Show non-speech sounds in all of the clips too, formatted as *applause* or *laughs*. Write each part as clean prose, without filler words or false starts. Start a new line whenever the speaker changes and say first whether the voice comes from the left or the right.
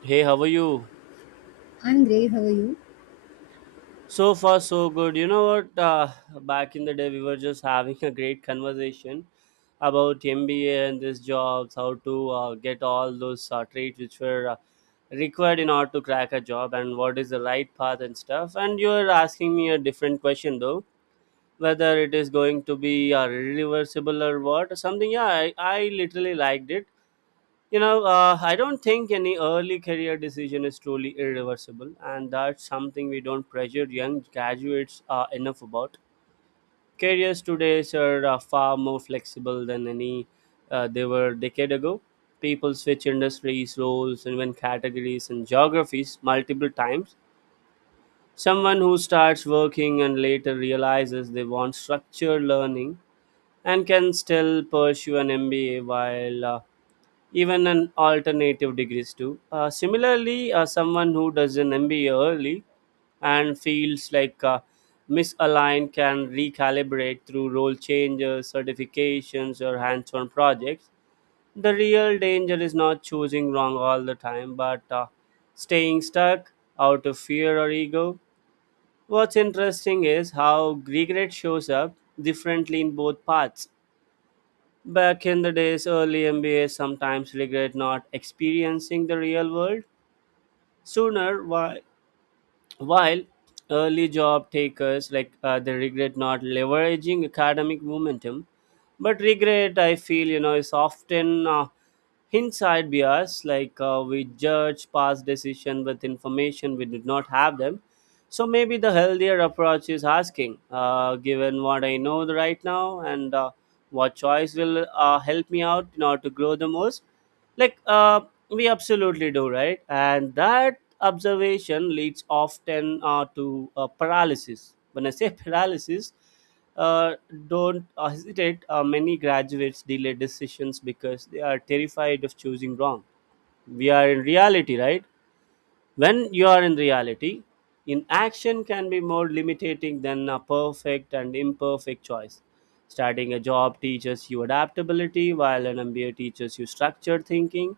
right: Hey, how are you?
left: I'm great. How are you?
right: So far, so good. You know what? Back in the day, we were just having a great conversation about MBA and these jobs, how to get all those traits which were required in order to crack a job, and what is the right path and stuff. And you're asking me a different question though, whether it is going to be reversible or what or something. Yeah, I literally liked it. I don't think any early career decision is truly irreversible, and that's something we don't pressure young graduates enough about. Careers today are far more flexible than any they were a decade ago. People switch industries, roles, and even categories and geographies multiple times. Someone who starts working and later realizes they want structured learning and can still pursue an MBA while even an alternative degrees too. Similarly, someone who does an MBA early and feels like misaligned can recalibrate through role changes, certifications, or hands-on projects. The real danger is not choosing wrong all the time, but staying stuck out of fear or ego. What's interesting is how regret shows up differently in both paths. Back in the days, early MBA sometimes regret not experiencing the real world sooner. Why? While early job takers, like, they regret not leveraging academic momentum, but regret, I feel, you know, is often hindsight bias, like, we judge past decision with information we did not have them. So maybe the healthier approach is asking, given what I know right now, and what choice will help me out in order to grow the most, like, we absolutely do, right? And that observation leads often to paralysis. When I say *laughs* paralysis, uh, don't hesitate. Many graduates delay decisions because they are terrified of choosing wrong. We are in reality, right? When you are in reality, inaction can be more limiting than a perfect and imperfect choice. Starting a job teaches you adaptability, while an MBA teaches you structured thinking.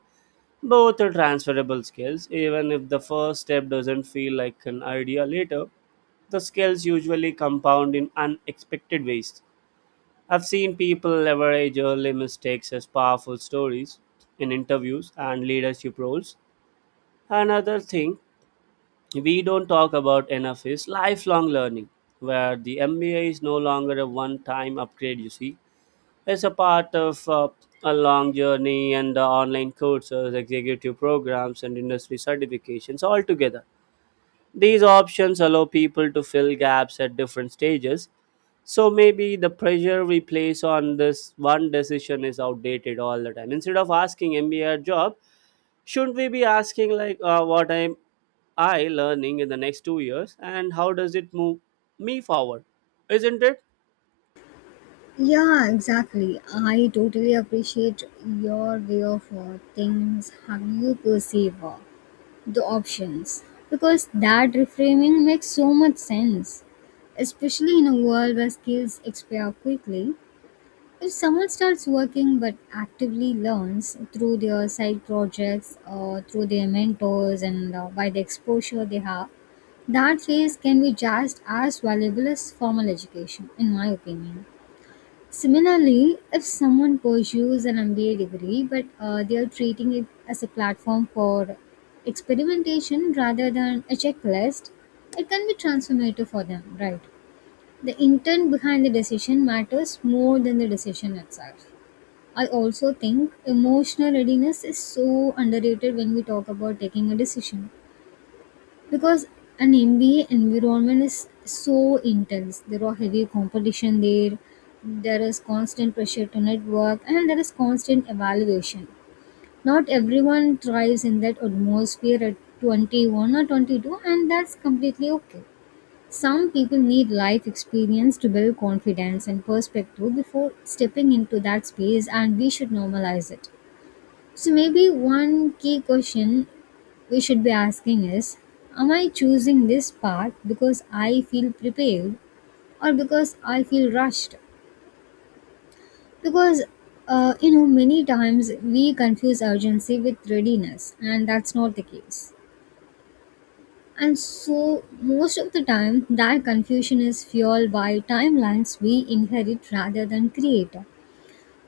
right: Both are transferable skills, even if the first step doesn't feel like an idea later. The skills usually compound in unexpected ways. I've seen people leverage early mistakes as powerful stories in interviews and leadership roles. Another thing we don't talk about enough is lifelong learning, where the MBA is no longer a one time upgrade, you see. It's a part of a long journey, and online courses, executive programs, and industry certifications altogether. These options allow people to fill gaps at different stages. So maybe the pressure we place on this one decision is outdated all the time. Instead of asking MBA job, shouldn't we be asking, like, what am I learning in the next 2 years and how does it move me forward? Isn't it?
left: Yeah, exactly. I totally appreciate your way of things, how you perceive the options, because that reframing makes so much sense, especially in a world where skills expire quickly. If someone starts working but actively learns through their side projects or through their mentors and by the exposure they have, that phase can be just as valuable as formal education, in my opinion. Similarly, if someone pursues an MBA degree but they are treating it as a platform for experimentation rather than a checklist, it can be transformative for them, right? The intent behind the decision matters more than the decision itself. I also think emotional readiness is so underrated when we talk about taking a decision because an MBA environment is so intense. There are heavy competition there. There is constant pressure to network, and there is constant evaluation. Not everyone thrives in that atmosphere at 21 or 22, and that's completely okay. Some people need life experience to build confidence and perspective before stepping into that space, and we should normalize it. So, maybe one key question we should be asking is, am I choosing this path because I feel prepared or because I feel rushed? Because, you know, many times we confuse urgency with readiness, and that's not the case. And so, most of the time, that confusion is fueled by timelines we inherit rather than create.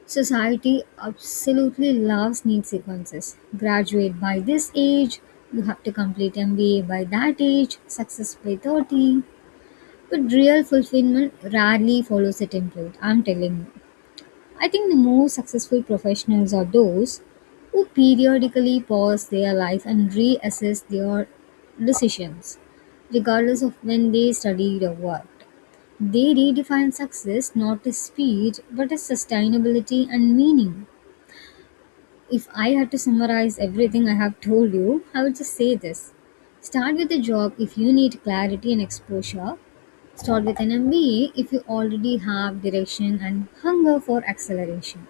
left: Society absolutely loves neat sequences. Graduate by this age, you have to complete MBA by that age, success by 30. But real fulfillment rarely follows the template, I'm telling you. I think the most successful professionals are those who periodically pause their life and reassess their decisions, regardless of when they studied or worked. They redefine success not as speed but as sustainability and meaning. If I had to summarize everything I have told you, I would just say this. Start with a job if you need clarity and exposure. Start with an MBA if you already have direction and hunger for acceleration.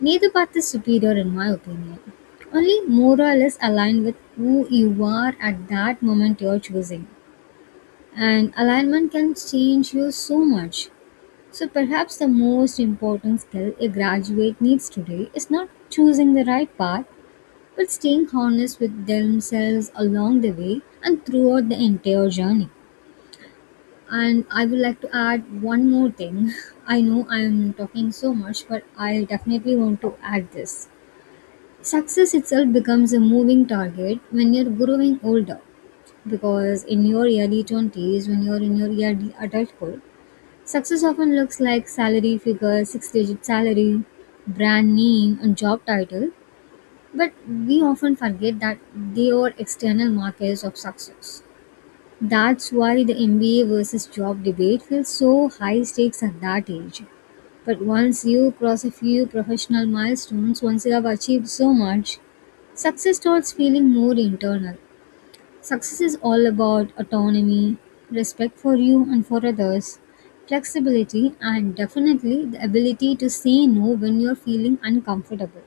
left: Neither path is superior, in my opinion. Only more or less aligned with who you are at that moment you're choosing. And alignment can change you so much. So, perhaps the most important skill a graduate needs today is not choosing the right path but staying honest with themselves along the way and throughout the entire journey. And I would like to add one more thing. *laughs* I know I'm talking so much, but I definitely want to add this. Success itself becomes a moving target when you're growing older. Because in your early 20s, when you're in your early adulthood, success often looks like salary figure, six digit salary, brand name, and job title, but we often forget that they are external markers of success. That's why the MBA versus job debate feels so high stakes at that age. But once you cross a few professional milestones, once you have achieved so much, success starts feeling more internal. Success is all about autonomy, respect for you and for others, flexibility, and definitely the ability to say no when you're feeling uncomfortable.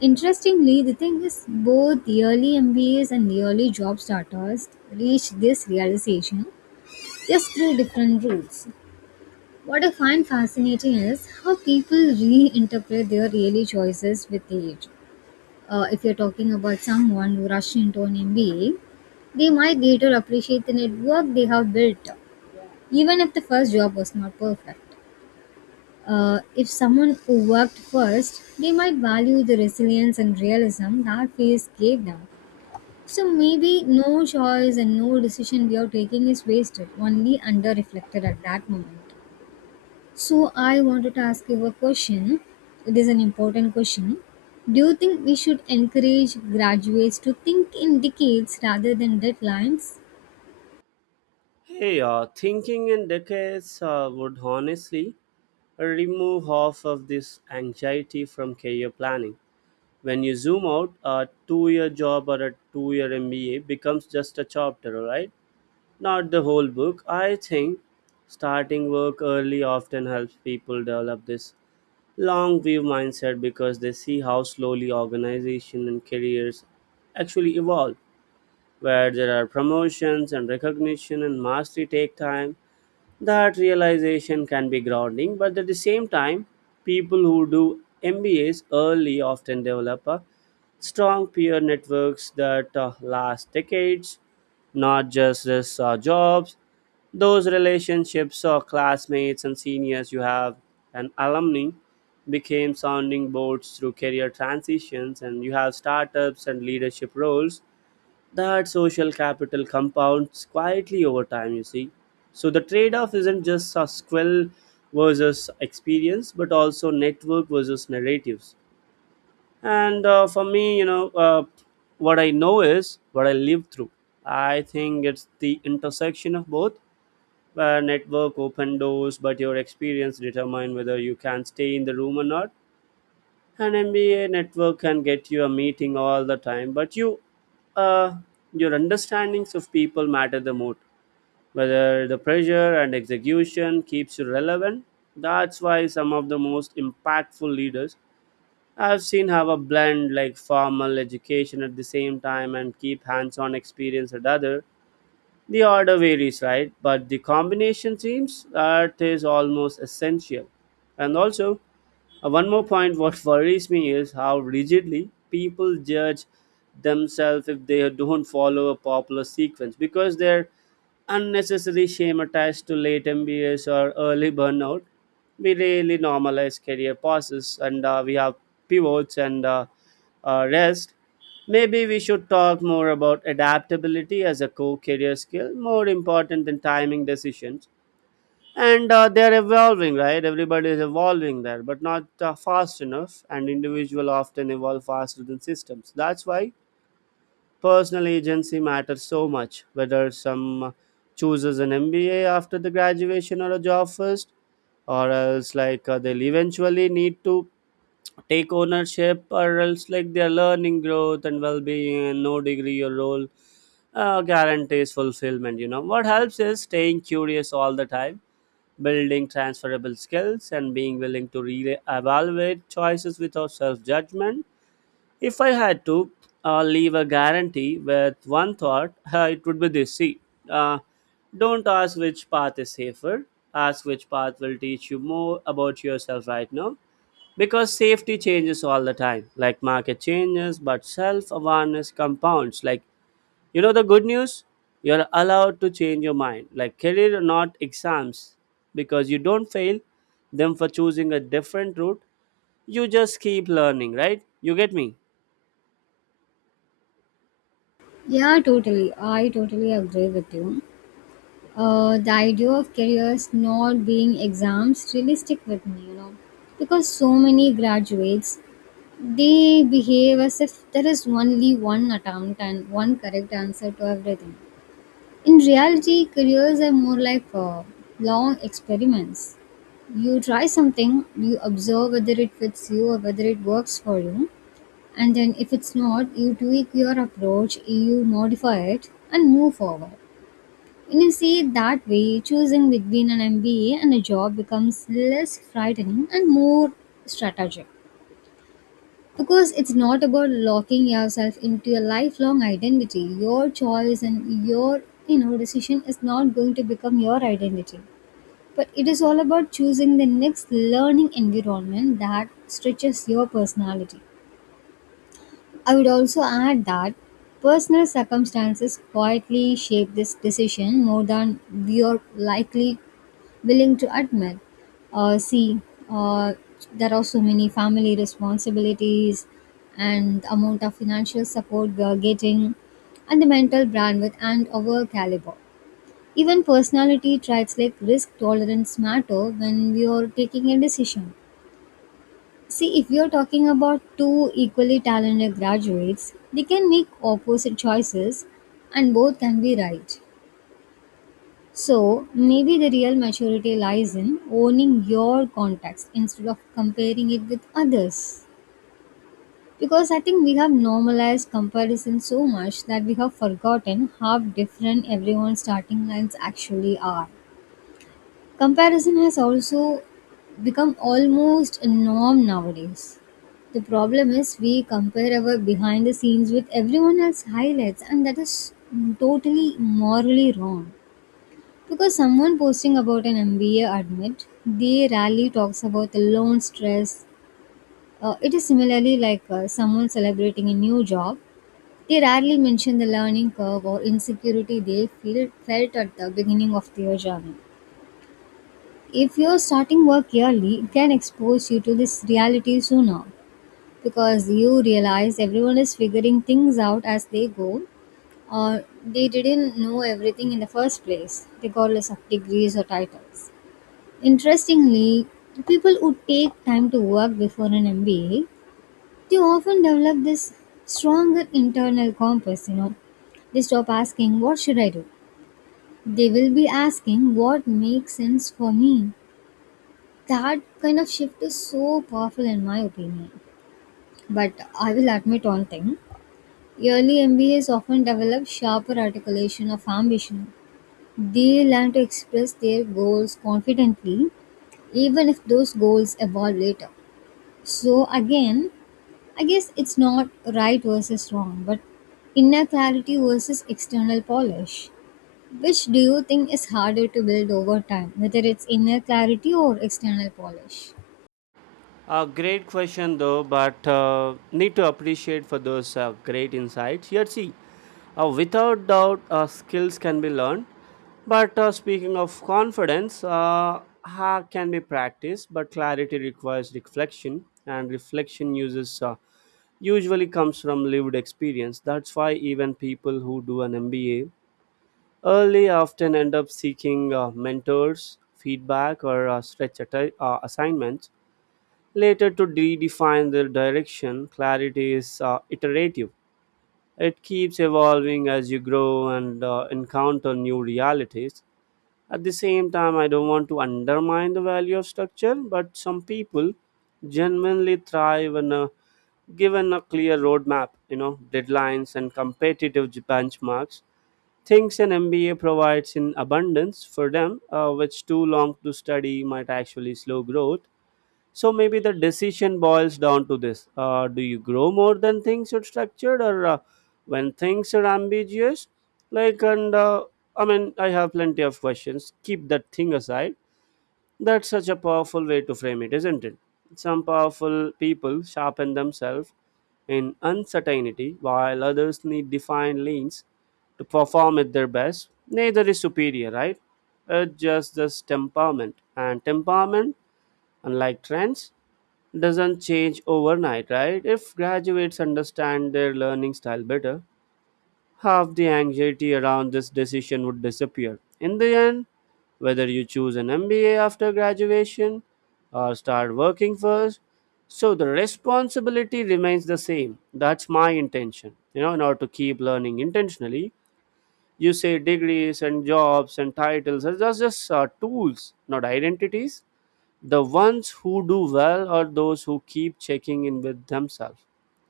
left: Interestingly, the thing is, both yearly MBAs and yearly job starters reach this realization just through different routes. What I find fascinating is how people reinterpret their yearly choices with age. If you're talking about someone who rushed into an MBA, they might later appreciate the network they have built, even if the first job was not perfect. If someone who worked first, they might value the resilience and realism that phase gave them. So maybe no choice and no decision we are taking is wasted, only under reflected at that moment. So I wanted to ask you a question. It is an important question. Do you think we should encourage graduates to think in decades rather than deadlines?
right: Hey, thinking in decades would honestly remove half of this anxiety from career planning. When you zoom out, a 2 year job or a 2 year MBA becomes just a chapter, right? Not the whole book. I think starting work early often helps people develop this long view mindset, because they see how slowly organization and careers actually evolve, where there are promotions and recognition and mastery take time. That realization can be grounding, but at the same time, people who do MBAs early often develop a strong peer networks that last decades, not just this jobs. Those relationships or classmates and seniors you have and alumni became sounding boards through career transitions, and you have startups and leadership roles. That social capital compounds quietly over time, you see. So the trade off isn't just a skill versus experience, but also network versus narratives. And for me, you know, what I know is what I live through. I think it's the intersection of both, where network open doors but your experience determine whether you can stay in the room or not. An MBA network can get you a meeting all the time, but you, uh, your understandings of people matter the most. Whether the pressure and execution keeps you relevant, that's why some of the most impactful leaders I've seen have a blend, like formal education at the same time and keep hands-on experience at other. The order varies, right? But the combination seems that is almost essential. And also, one more point, what *laughs* worries me is how rigidly people judge themselves if they don't follow a popular sequence, because their unnecessary shame attached to late MBAs or early burnout. We really normalize career pauses, and we have pivots, and rest. Maybe we should talk more about adaptability as a core career skill, more important than timing decisions. And they are evolving, right? Everybody is evolving there, but not fast enough. And individual often evolve faster than systems. That's why personal agency matters so much. Whether some chooses an MBA after the graduation or a job first, or else, like, they'll eventually need to take ownership, or else, like, their learning growth and well-being, and no degree or role guarantees fulfillment. You know what helps is staying curious all the time, building transferable skills and being willing to re-evaluate choices without self-judgment. If I had to leave a guarantee with one thought, *laughs* it would be this. See, uh, don't ask which path is safer. Ask which path will teach you more about yourself right now, because safety changes all the time, like market changes, but self-awareness compounds. Like, you know the good news? You're allowed to change your mind, like career or not exams, because you don't fail them for choosing a different route. You just keep learning, right? You get me?
left: Yeah, totally. I totally agree with you. The idea of careers not being exams really stick with me, you know, because so many graduates, they behave as if there is only one attempt and one correct answer to everything. In reality, careers are more like long experiments. You try something, you observe whether it fits you or whether it works for you, and then if it's not, you tweak your approach, you modify it, and move forward. When you see it that way, choosing between an MBA and a job becomes less frightening and more strategic. Because it's not about locking yourself into a lifelong identity. Your choice and your decision is not going to become your identity. But it is all about choosing the next learning environment that stretches your personality. I would also add that personal circumstances quietly shape this decision more than we are likely willing to admit. Uh, see, uh, there are so many family responsibilities and the amount of financial support we are getting, and the mental bandwidth and our caliber. Even personality traits like risk tolerance matter when we are taking a decision. See, if we are talking about two equally talented graduates, they can make opposite choices and both can be right. So, maybe the real maturity lies in owning your context instead of comparing it with others. Because I think we have normalized comparison so much that we have forgotten how different everyone's starting lines actually are. Comparison has also become almost a norm nowadays. The problem is we compare our behind the scenes with everyone else's highlights, and that is totally morally wrong. Because someone posting about an MBA admit, they rarely talks about the loan stress. It is similarly like someone celebrating a new job. They rarely mention the learning curve or insecurity they feel felt at the beginning of their journey. If you're starting work early, it can expose you to this reality sooner because you realize everyone is figuring things out as they go or they didn't know everything in the first place, regardless of degrees or titles. Interestingly, people who take time to work before an MBA, they often develop this stronger internal compass, you know. They stop asking, what should I do? They will be asking, what makes sense for me? That kind of shift is so powerful, in my opinion. But I will admit one thing, early MBAs often develop sharper articulation of ambition. They learn to express their goals confidently, even if those goals evolve later. So again, I guess it's not right versus wrong, but inner clarity versus external polish. Which do you think is harder to build over time, whether it's inner clarity or external polish?
right: A great question though, but need to appreciate for those great insights. Here, see, without doubt, skills can be learned. But speaking of confidence, ha can be practiced, but clarity requires reflection, and reflection uses usually comes from lived experience. That's why even people who do an MBA early often end up seeking mentors, feedback, or stretch assignments later to redefine their direction. Clarity is iterative. It keeps evolving as you grow and encounter new realities. At the same time, I don't want to undermine the value of structure, but some people genuinely thrive when given a clear roadmap, you know, deadlines and competitive benchmarks. Things an MBA provides in abundance for them, which too long to study might actually slow growth. So maybe the decision boils down to this: Do you grow more than things are structured, or when things are ambiguous? Like, and I mean, I have plenty of questions. Keep that thing aside. That's such a powerful way to frame it, isn't it? Some powerful people sharpen themselves in uncertainty, while others need defined lanes to perform at their best. Neither is superior, right? It's just this temperament. And temperament, unlike trends, doesn't change overnight, right? If graduates understand their learning style better, half the anxiety around this decision would disappear. In the end, whether you choose an MBA after graduation or start working first, so the responsibility remains the same. That's my intention. In order to keep learning intentionally, you say degrees and jobs and titles are just tools, not identities. The ones who do well are those who keep checking in with themselves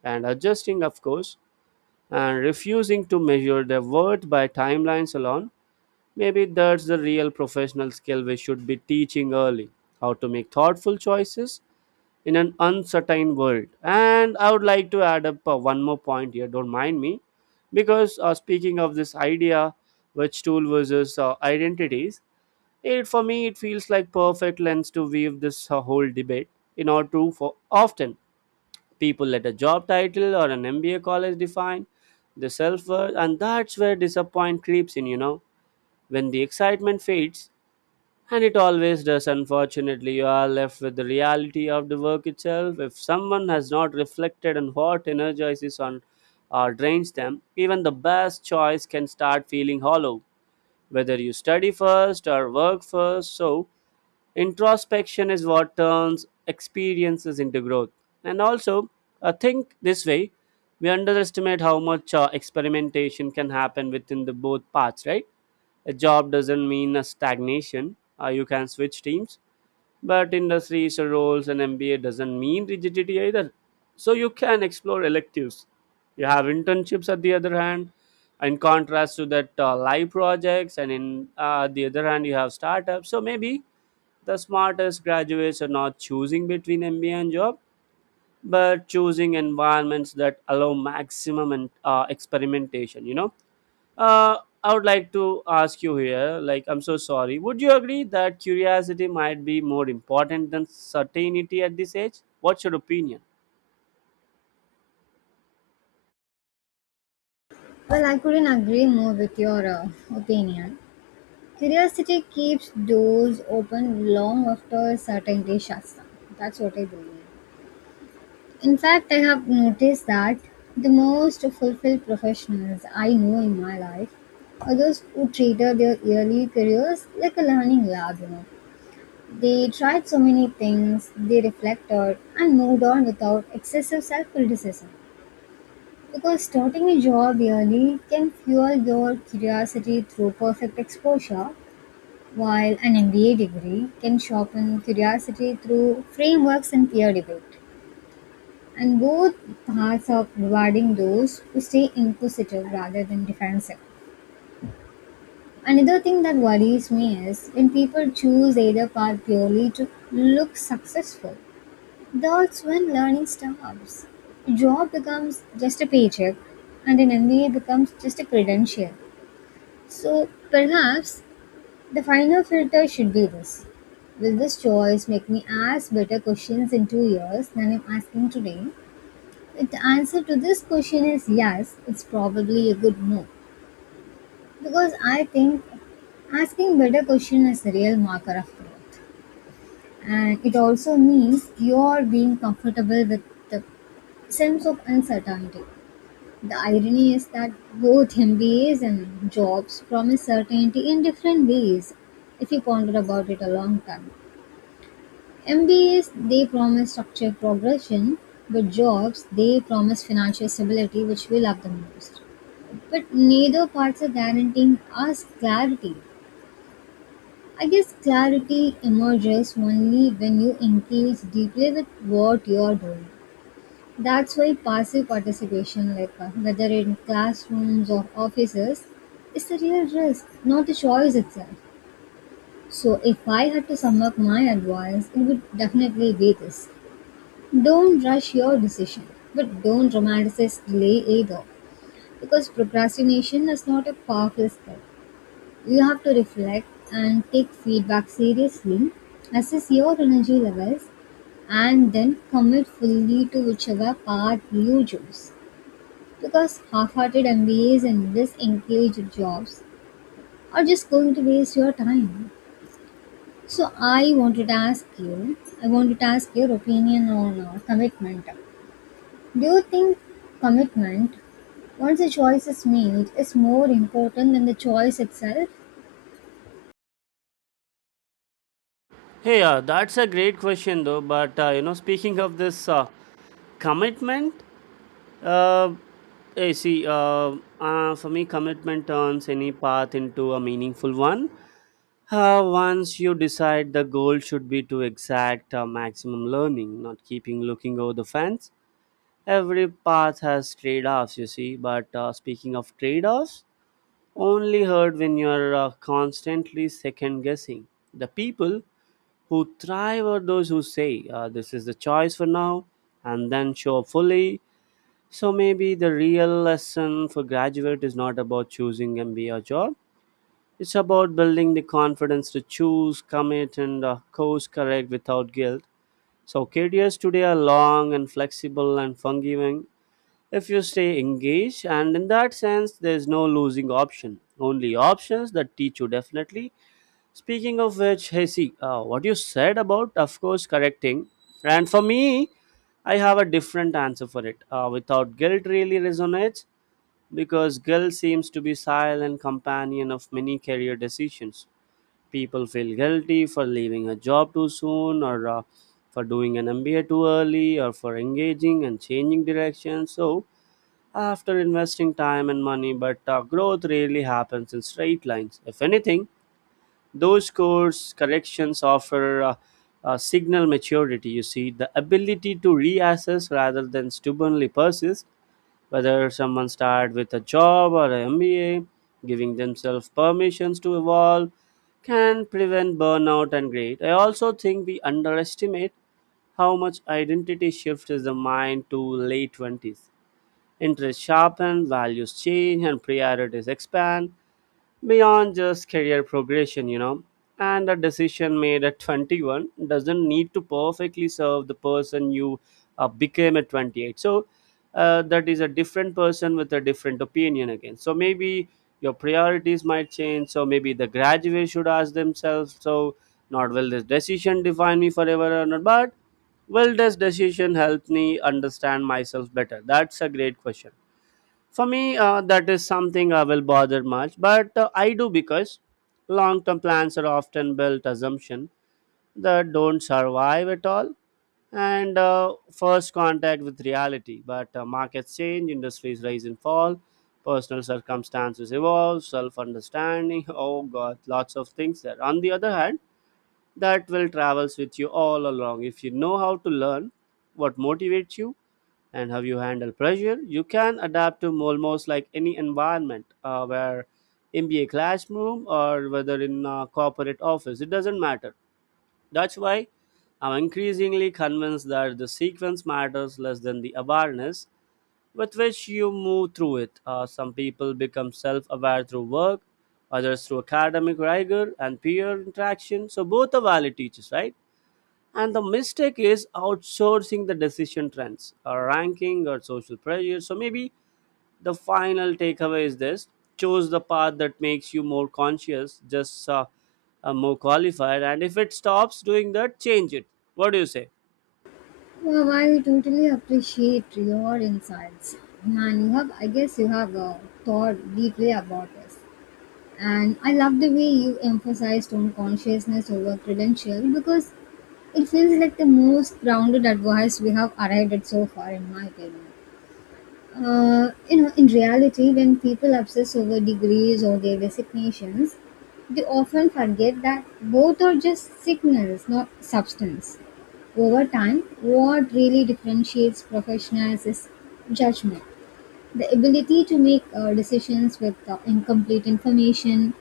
right: and adjusting, of course, and refusing to measure their worth by timelines alone. Maybe that's the real professional skill we should be teaching early: how to make thoughtful choices in an uncertain world. And I would like to add up one more point here, don't mind me, because speaking of this idea, which tool versus identities, it for me, it feels like perfect lens to weave this whole debate. In our true for often people let a job title or an MBA college define the self worth, and that's where disappointment creeps in. You know, when the excitement fades, and it always does. Unfortunately, you are left with the reality of the work itself. If someone has not reflected on what energizes on or drains them, even the best choice can start feeling hollow. Whether you study first or work first, so introspection is what turns experiences into growth. And also, I think this way, we underestimate how much experimentation can happen within the both paths, right? A job doesn't mean a stagnation. You can switch teams, but industries or roles and MBA doesn't mean rigidity either. So you can explore electives. You have internships at the other hand, in contrast to that live projects, and in the other hand you have startups. So maybe the smartest graduates are not choosing between MBA and job, but choosing environments that allow maximum and experimentation. Uh, I would like to ask you here. Like, I'm so sorry. Would you agree that curiosity might be more important than certainty at this age? What's your opinion?
left: Well, I couldn't agree more with your opinion. Curiosity keeps doors open long after certainty shuts them. That's what I believe. In fact, I have noticed that the most fulfilled professionals I know in my life are those who treated their early careers like a learning lab, you know. They tried so many things, they reflected, and moved on without excessive self criticism. Because starting a job early can fuel your curiosity through perfect exposure, while an MBA degree can sharpen curiosity through frameworks and peer debate. And both paths of rewarding those who stay inquisitive rather than defensive. Another thing that worries me is when people choose either path purely to look successful, that's when learning stops. Job becomes just a paycheck and an MBA becomes just a credential. So perhaps the final filter should be this. Will this choice make me ask better questions in two years than I'm asking today? The answer to this question is yes, it's probably a good move because I think asking better question is a real marker of growth. And it also means you're being comfortable with the sense of uncertainty. The irony is that both MBAs and jobs promise certainty in different ways if you ponder about it a long time. MBAs, they promise structured progression, but jobs, they promise financial stability which we love the most. But neither parts are guaranteeing us clarity. I guess clarity emerges only when you engage deeply with what you are doing. That's why passive participation, like whether in classrooms or offices, is a real risk, not the choice itself. So, if I had to sum up my advice, it would definitely be this: don't rush your decision, but don't romanticize delay either, because procrastination is not a powerful skill. You have to reflect and take feedback seriously, assess your energy levels, and then commit fully to whichever path you choose. Because half hearted MBAs and disengaged jobs are just going to waste your time. So, I wanted to ask you, I wanted to ask your opinion on commitment. Do you think commitment, once a choice is made, is more important than the choice itself?
right: Hey, that's a great question though. But you know, speaking of this commitment, uh, see, for me, commitment turns any path into a meaningful one. Once you decide, the goal should be to exact maximum learning, not keeping looking over the fence. Every path has trade offs, you see. But speaking of trade offs, only heard when you're constantly second guessing. The people who thrive are those who say, this is the choice for now, and then show up fully. So maybe the real lesson for graduate is not about choosing MBA or job, it's about building the confidence to choose, commit, and course correct without guilt. So, careers today are long and flexible and forgiving if you stay engaged, and in that sense, there's no losing option, only options that teach you definitely. Speaking of which, hey, see, what you said about, of course, correcting. And for me, I have a different answer for it. Without guilt, really resonates because guilt seems to be silent companion of many career decisions. People feel guilty for leaving a job too soon, or for doing an MBA too early, or for engaging and changing direction. So, after investing time and money, but growth rarely happens in straight lines. If anything, those course corrections offer signal maturity, you see, the ability to reassess rather than stubbornly persist, whether someone start with a job or a MBA. Giving themselves permissions to evolve can prevent burnout and greed. I also think we underestimate how much identity shift is the mind to late 20s. Interests sharpen, values change, and priorities expand beyond just career progression, you know. And a decision made at 21 doesn't need to perfectly serve the person you became at 28. So that is a different person with a different opinion again. So maybe your priorities might change. So maybe the graduate should ask themselves, so not will this decision define me forever or not, but will this decision help me understand myself better? That's a great question. For me, that is something I will bother much, but I do because long-term plans are often built assumption that don't survive at all, and first contact with reality. But markets change, industries rise and fall, personal circumstances evolve, self-understanding. *laughs* Oh God, lots of things there. On the other hand, that will travels with you all along if you know how to learn what motivates you and how you handle pressure. You can adapt to almost like any environment, where MBA classroom or whether in a corporate office, it doesn't matter. That's why I'm increasingly convinced that the sequence matters less than the awareness with which you move through it. Some people become self aware through work, others through academic rigor and peer interaction. So, both are valid teachers, right? And the mistake is outsourcing the decision trends, or ranking, or social pressure. So maybe the final takeaway is this: choose the path that makes you more conscious, just more qualified. And if it stops doing that, change it. What do you say?
left: Wow, I totally appreciate your insights. Man, you have, I guess you have thought deeply about this. And I love the way you emphasized on consciousness over credential because it feels like the most grounded advice we have arrived at so far, in my opinion. You know, in reality, when people obsess over degrees or their designations, they often forget that both are just signals, not substance. Over time, what really differentiates professionals is judgment, the ability to make decisions with incomplete information,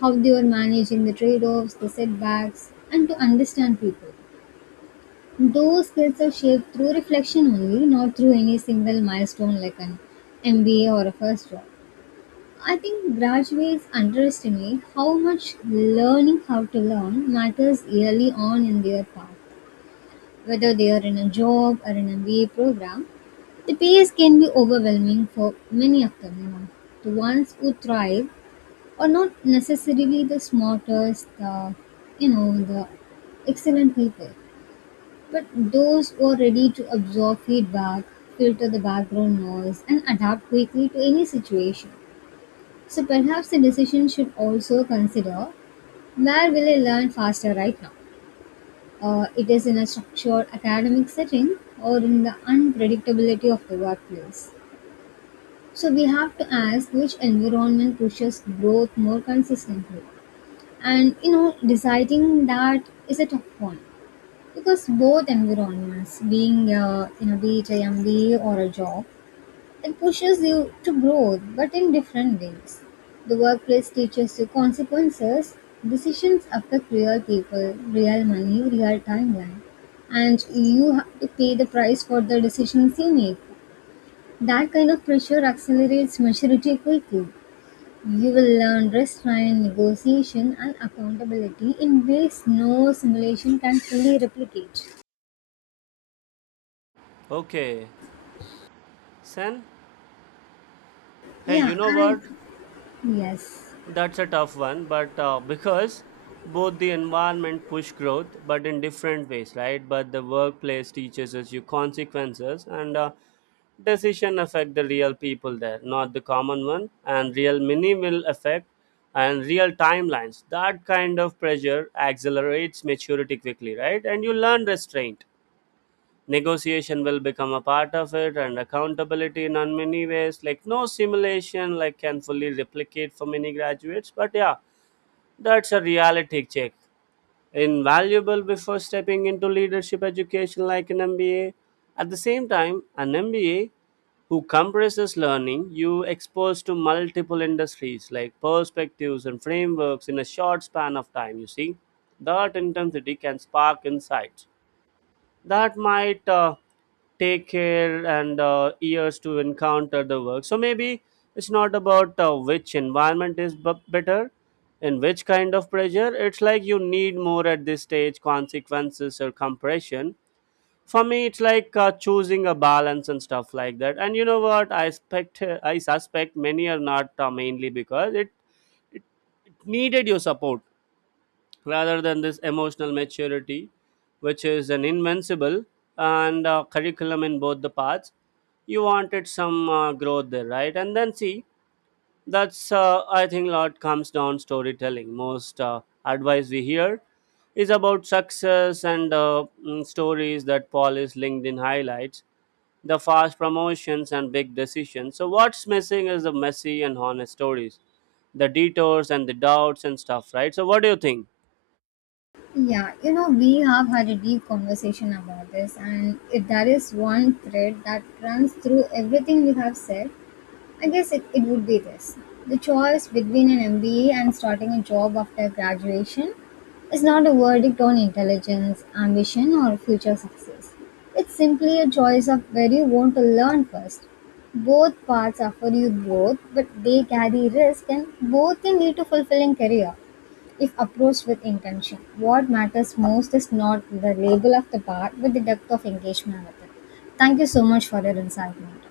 left: how they are managing the trade offs, the setbacks, and to understand people. Those skills are shaped through reflection only, not through any single milestone like an MBA or a first job. I think graduates underestimate how much learning how to learn matters early on in their path. Whether they are in a job or in an MBA program, the pace can be overwhelming for many of them. You know. The ones who thrive are not necessarily the smartest, the the excellent people, but those who are ready to absorb feedback, filter the background noise, and adapt quickly to any situation. So perhaps the decision should also consider, where will I learn faster right now? It is in a structured academic setting or in the unpredictability of the workplace? So we have to ask which environment pushes growth more consistently. And you know, deciding that is a tough one because both environments, being be it a MBA or a job, it pushes you to growth, but in different ways. The workplace teaches you consequences, decisions affect real people, real money, real timeline, and you have to pay the price for the decisions you make. That kind of pressure accelerates maturity quickly. You will learn restraint, negotiation, and accountability in ways no simulation can fully replicate.
right: Okay, Sen, hey, you
left: Yeah,
right: know what?
left: and yes.
right: That's a tough one, but because both the environment push growth, but in different ways, right? But the workplace teaches us your consequences and decision affect the real people there, not the common one, and real minimal effect and real timelines. That kind of pressure accelerates maturity quickly, right? And you learn restraint, negotiation will become a part of it, and accountability in on many ways like no simulation like can fully replicate for many graduates, but yeah, that's a reality check invaluable before stepping into leadership education like an MBA. At the same time, an MBA who compresses learning, you expose to multiple industries like perspectives and frameworks in a short span of time, you see, that intensity can spark insights that might take care and years to encounter the work. So maybe it's not about which environment is better and which kind of pressure. It's like you need more at this stage, consequences or compression. For me, it's like choosing a balance and stuff like that. And you know what? I suspect many are not mainly because it it needed your support rather than this emotional maturity, which is an invincible and curriculum in both the parts. You wanted some growth there, right? And then see, that's I think a lot comes down storytelling. Most advice we hear is about success and stories that polish LinkedIn highlights, the fast promotions and big decisions. So what's missing is the messy and honest stories, the detours and the doubts and stuff, right? So what do you think?
left: Yeah, you know, we have had a deep conversation about this, and if there is one thread that runs through everything we have said, I guess it would be this. The choice between an MBA and starting a job after graduation is not a verdict on intelligence, ambition, or future success. It's simply a choice of where you want to learn first. Both paths offer you growth, but they carry risk, and both can lead to fulfilling career. If approached with intention, what matters most is not the label of the bar, but the depth of engagement with it. Thank you so much for your insight, Matt.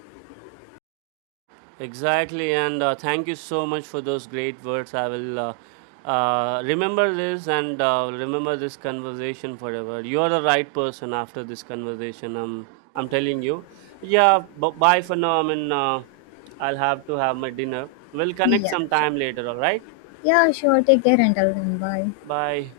right: Exactly, and thank you so much for those great words. I will remember this and remember this conversation forever. You are the right person. After this conversation, I'm telling you. Yeah, bye for now. I mean, I'll have to have my dinner. We'll connect
left: Yeah, sure.
right: sometime later. All right.
left: Yeah, sure. Take care and tell them bye.
right: Bye.